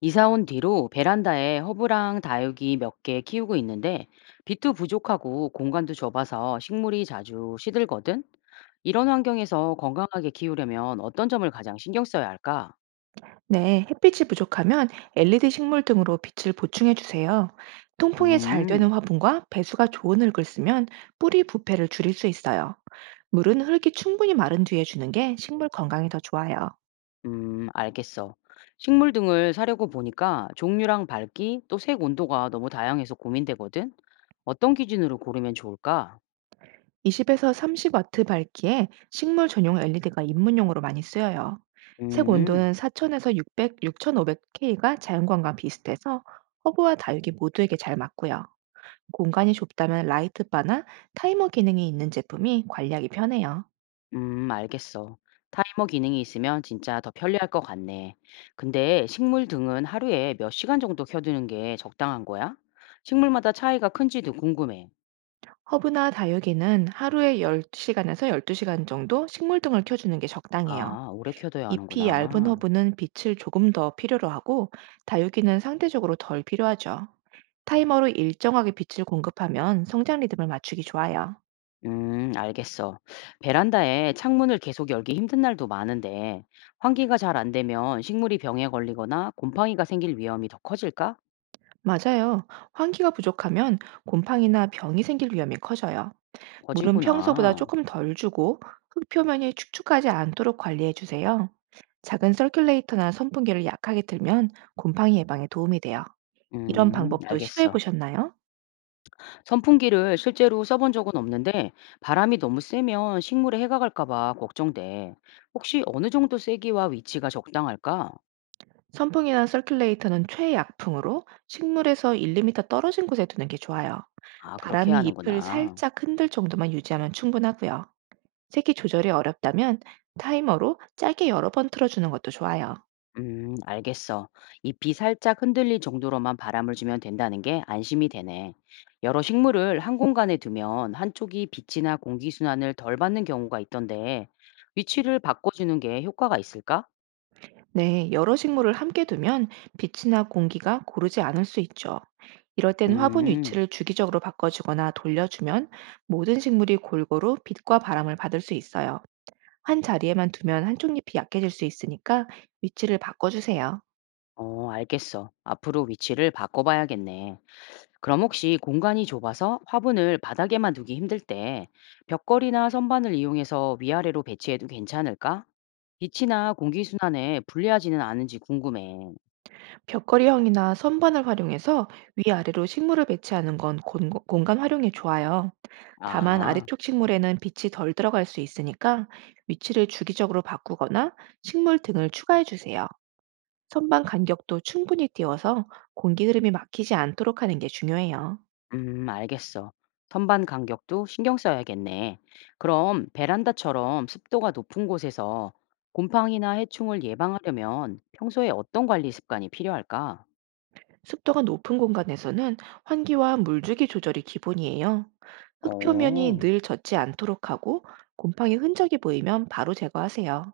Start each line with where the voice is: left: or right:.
left: 이사 온 뒤로 베란다에 허브랑 다육이 몇 개 키우고 있는데 빛도 부족하고 공간도 좁아서 식물이 자주 시들거든? 이런 환경에서 건강하게 키우려면 어떤 점을 가장 신경 써야 할까?
right: 네, 햇빛이 부족하면 LED 식물 등으로 빛을 보충해 주세요. 통풍이 잘 되는
left: 음,
right: 화분과 배수가 좋은 흙을 쓰면 뿌리 부패를 줄일 수 있어요. 물은 흙이 충분히 마른 뒤에 주는 게 식물 건강에 더 좋아요.
left: 알겠어. 식물 등을 사려고 보니까 종류랑 밝기 또 색 온도가 너무 다양해서 고민되거든? 어떤 기준으로 고르면 좋을까?
right: 20에서 30와트 밝기에 식물 전용 LED가 입문용으로 많이 쓰여요. 색
left: 음.
right: 온도는 4000에서 600, 6500K가 자연광과 비슷해서 허브와 다육이 모두에게 잘 맞고요. 공간이 좁다면 라이트바나 타이머 기능이 있는 제품이 관리하기 편해요.
left: 알겠어. 타이머 기능이 있으면 진짜 더 편리할 것 같네. 근데 식물 등은 하루에 몇 시간 정도 켜두는 게 적당한 거야? 식물마다 차이가 큰지도 궁금해.
right: 허브나 다육이는 하루에 10시간에서 12시간 정도 식물 등을 켜주는 게 적당해요.
left: 아, 오래 켜둬야
right: 잎이 얇은
left: 하는구나.
right: 허브는 빛을 조금 더 필요로 하고 다육이는 상대적으로 덜 필요하죠. 타이머로 일정하게 빛을 공급하면 성장 리듬을 맞추기 좋아요.
left: 알겠어. 베란다에 창문을 계속 열기 힘든 날도 많은데, 환기가 잘 안 되면 식물이 병에 걸리거나 곰팡이가 생길 위험이 더 커질까?
right: 맞아요. 환기가 부족하면 곰팡이나 병이 생길 위험이 커져요. 물은 평소보다
left: 커지구나.
right: 조금 덜 주고 흙 표면이 축축하지 않도록 관리해 주세요. 작은 서큘레이터나 선풍기를 약하게 틀면 곰팡이 예방에 도움이 돼요. 이런 방법도 시도해
left: 알겠어.
right: 보셨나요?
left: 선풍기를 실제로 써본 적은 없는데 바람이 너무 세면 식물에 해가 갈까 봐 걱정돼. 혹시 어느 정도 세기와 위치가 적당할까?
right: 선풍이나 서큘레이터는 최약풍으로 식물에서 1~2m 떨어진 곳에 두는 게 좋아요.
left: 아, 그렇게 해야
right: 바람이 잎을
left: 하는구나.
right: 살짝 흔들 정도만 유지하면 충분하고요. 색이 조절이 어렵다면 타이머로 짧게 여러 번 틀어주는 것도 좋아요.
left: 알겠어. 잎이 살짝 흔들릴 정도로만 바람을 주면 된다는 게 안심이 되네. 여러 식물을 한 공간에 두면 한쪽이 빛이나 공기순환을 덜 받는 경우가 있던데 위치를 바꿔주는 게 효과가 있을까?
right: 네, 여러 식물을 함께 두면 빛이나 공기가 고르지 않을 수 있죠. 이럴 땐 화분
left: 음,
right: 위치를 주기적으로 바꿔주거나 돌려주면 모든 식물이 골고루 빛과 바람을 받을 수 있어요. 한 자리에만 두면 한쪽 잎이 약해질 수 있으니까 위치를 바꿔주세요.
left: 어, 알겠어. 앞으로 위치를 바꿔봐야겠네. 그럼 혹시 공간이 좁아서 화분을 바닥에만 두기 힘들 때 벽걸이나 선반을 이용해서 위아래로 배치해도 괜찮을까? 빛이나 공기순환에 불리하지는 않은지 궁금해.
right: 벽걸이형이나 선반을 활용해서 위아래로 식물을 배치하는 건 공간 활용에 좋아요. 다만
left: 아,
right: 아래쪽 식물에는 빛이 덜 들어갈 수 있으니까 위치를 주기적으로 바꾸거나 식물 등을 추가해 주세요. 선반 간격도 충분히 띄워서 공기 흐름이 막히지 않도록 하는 게 중요해요.
left: 알겠어. 선반 간격도 신경 써야겠네. 그럼 베란다처럼 습도가 높은 곳에서 곰팡이나 해충을 예방하려면 평소에 어떤 관리 습관이 필요할까?
right: 습도가 높은 공간에서는 환기와 물주기 조절이 기본이에요. 흙 표면이
left: 어.
right: 늘 젖지 않도록 하고 곰팡이 흔적이 보이면 바로 제거하세요.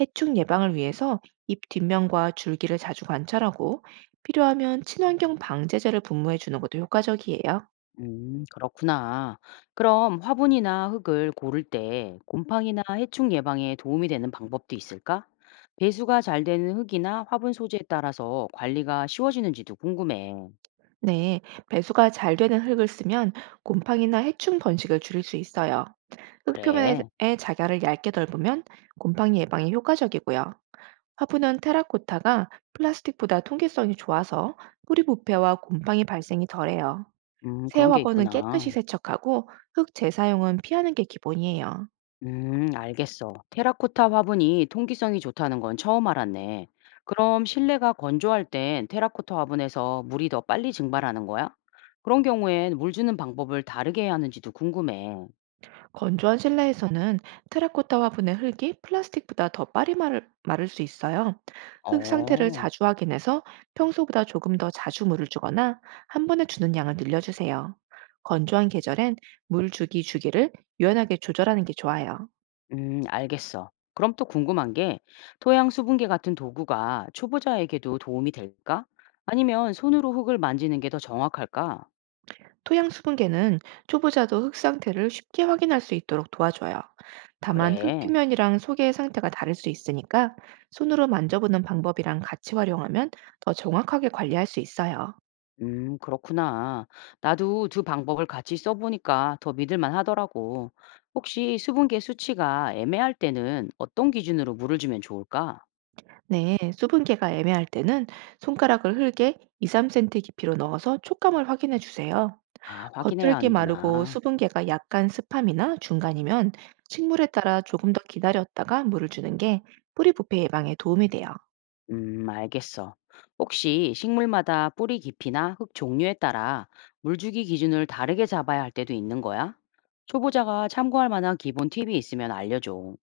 right: 해충 예방을 위해서 잎 뒷면과 줄기를 자주 관찰하고 필요하면 친환경 방제제를 분무해 주는 것도 효과적이에요.
left: 그렇구나. 그럼 화분이나 흙을 고를 때 곰팡이나 해충 예방에 도움이 되는 방법도 있을까? 배수가 잘 되는 흙이나 화분 소재에 따라서 관리가 쉬워지는지도 궁금해.
right: 네, 배수가 잘 되는 흙을 쓰면 곰팡이나 해충 번식을 줄일 수 있어요. 흙 표면에
left: 그래.
right: 자갈을 얇게 덜으면 곰팡이 예방에 효과적이고요. 화분은 테라코타가 플라스틱보다 통기성이 좋아서 뿌리 부패와 곰팡이 발생이 덜해요. 새
left: 그런 게
right: 화분은 깨끗이
left: 있구나.
right: 세척하고 흙 재사용은 피하는 게 기본이에요.
left: 알겠어. 테라코타 화분이 통기성이 좋다는 건 처음 알았네. 그럼 실내가 건조할 땐 테라코타 화분에서 물이 더 빨리 증발하는 거야? 그런 경우엔 물 주는 방법을 다르게 해야 하는지도 궁금해.
right: 건조한 실내에서는 테라코타 화분의 흙이 플라스틱보다 더 빠르게 마를 수 있어요. 흙 상태를
left: 어.
right: 자주 확인해서 평소보다 조금 더 자주 물을 주거나 한 번에 주는 양을 늘려주세요. 건조한 계절엔 물 주기 주기를 유연하게 조절하는 게 좋아요.
left: 알겠어. 그럼 또 궁금한 게 토양 수분계 같은 도구가 초보자에게도 도움이 될까? 아니면 손으로 흙을 만지는 게 더 정확할까?
right: 토양 수분계는 초보자도 흙 상태를 쉽게 확인할 수 있도록 도와줘요. 다만 흙
left: 그래.
right: 표면이랑 속의 상태가 다를 수 있으니까 손으로 만져보는 방법이랑 같이 활용하면 더 정확하게 관리할 수 있어요.
left: 그렇구나. 나도 두 방법을 같이 써보니까 더 믿을만 하더라고. 혹시 수분계 수치가 애매할 때는 어떤 기준으로 물을 주면 좋을까?
right: 네, 수분계가 애매할 때는 손가락을 흙에 2, 3cm 깊이로 넣어서 촉감을 확인해 주세요.
left: 아, 확인해야
right: 겉흙이 마르고
left: 하는구나.
right: 수분계가 약간 습함이나 중간이면 식물에 따라 조금 더 기다렸다가 물을 주는 게 뿌리 부패 예방에 도움이 돼요.
left: 알겠어. 혹시 식물마다 뿌리 깊이나 흙 종류에 따라 물주기 기준을 다르게 잡아야 할 때도 있는 거야? 초보자가 참고할 만한 기본 팁이 있으면 알려줘.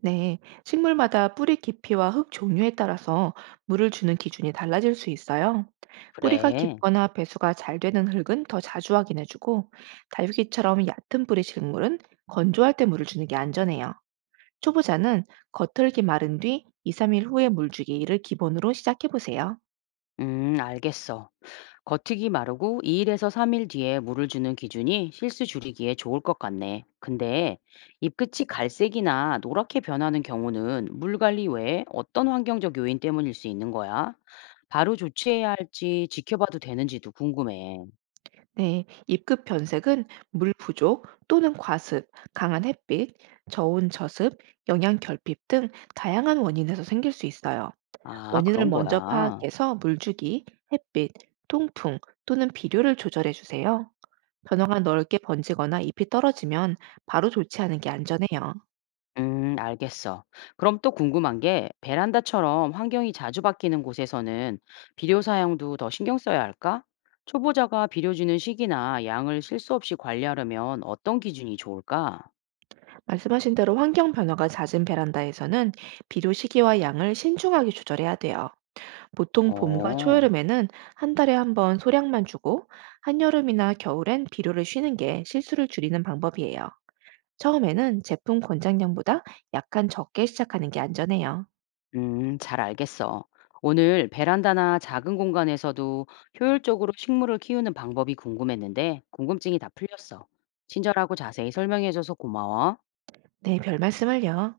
right: 네, 식물마다 뿌리 깊이와 흙 종류에 따라서 물을 주는 기준이 달라질 수 있어요. 뿌리가
left: 그래.
right: 깊거나 배수가 잘 되는 흙은 더 자주 확인해주고, 다육이처럼 얕은 뿌리 식물은 건조할 때 물을 주는 게 안전해요. 초보자는 겉흙이 마른 뒤 2, 3일 후에 물 주기를 기본으로 시작해보세요.
left: 알겠어. 겉흙이 마르고 2일에서 3일 뒤에 물을 주는 기준이 실수 줄이기에 좋을 것 같네. 근데 잎끝이 갈색이나 노랗게 변하는 경우는 물 관리 외에 어떤 환경적 요인 때문일 수 있는 거야? 바로 조치해야 할지 지켜봐도 되는지도 궁금해.
right: 네, 잎급 변색은 물 부족 또는 과습, 강한 햇빛, 저온 저습, 영양 결핍 등 다양한 원인에서 생길 수 있어요.
left: 아,
right: 원인을
left: 그런
right: 먼저
left: 거야.
right: 파악해서 물주기, 햇빛, 통풍 또는 비료를 조절해 주세요. 변화가 넓게 번지거나 잎이 떨어지면 바로 조치하는 게 안전해요.
left: 음, 알겠어. 그럼 또 궁금한 게 베란다처럼 환경이 자주 바뀌는 곳에서는 비료 사용도 더 신경 써야 할까? 초보자가 비료 주는 시기나 양을 실수 없이 관리하려면 어떤 기준이 좋을까?
right: 말씀하신 대로 환경 변화가 잦은 베란다에서는 비료 시기와 양을 신중하게 조절해야 돼요. 보통 봄과
left: 어,
right: 초여름에는 한 달에 한 번 소량만 주고 한여름이나 겨울엔 비료를 쉬는 게 실수를 줄이는 방법이에요. 처음에는 제품 권장량보다 약간 적게 시작하는 게 안전해요.
left: 잘 알겠어. 오늘 베란다나 작은 공간에서도 효율적으로 식물을 키우는 방법이 궁금했는데 궁금증이 다 풀렸어. 친절하고 자세히 설명해줘서 고마워.
right: 네, 별 말씀을요.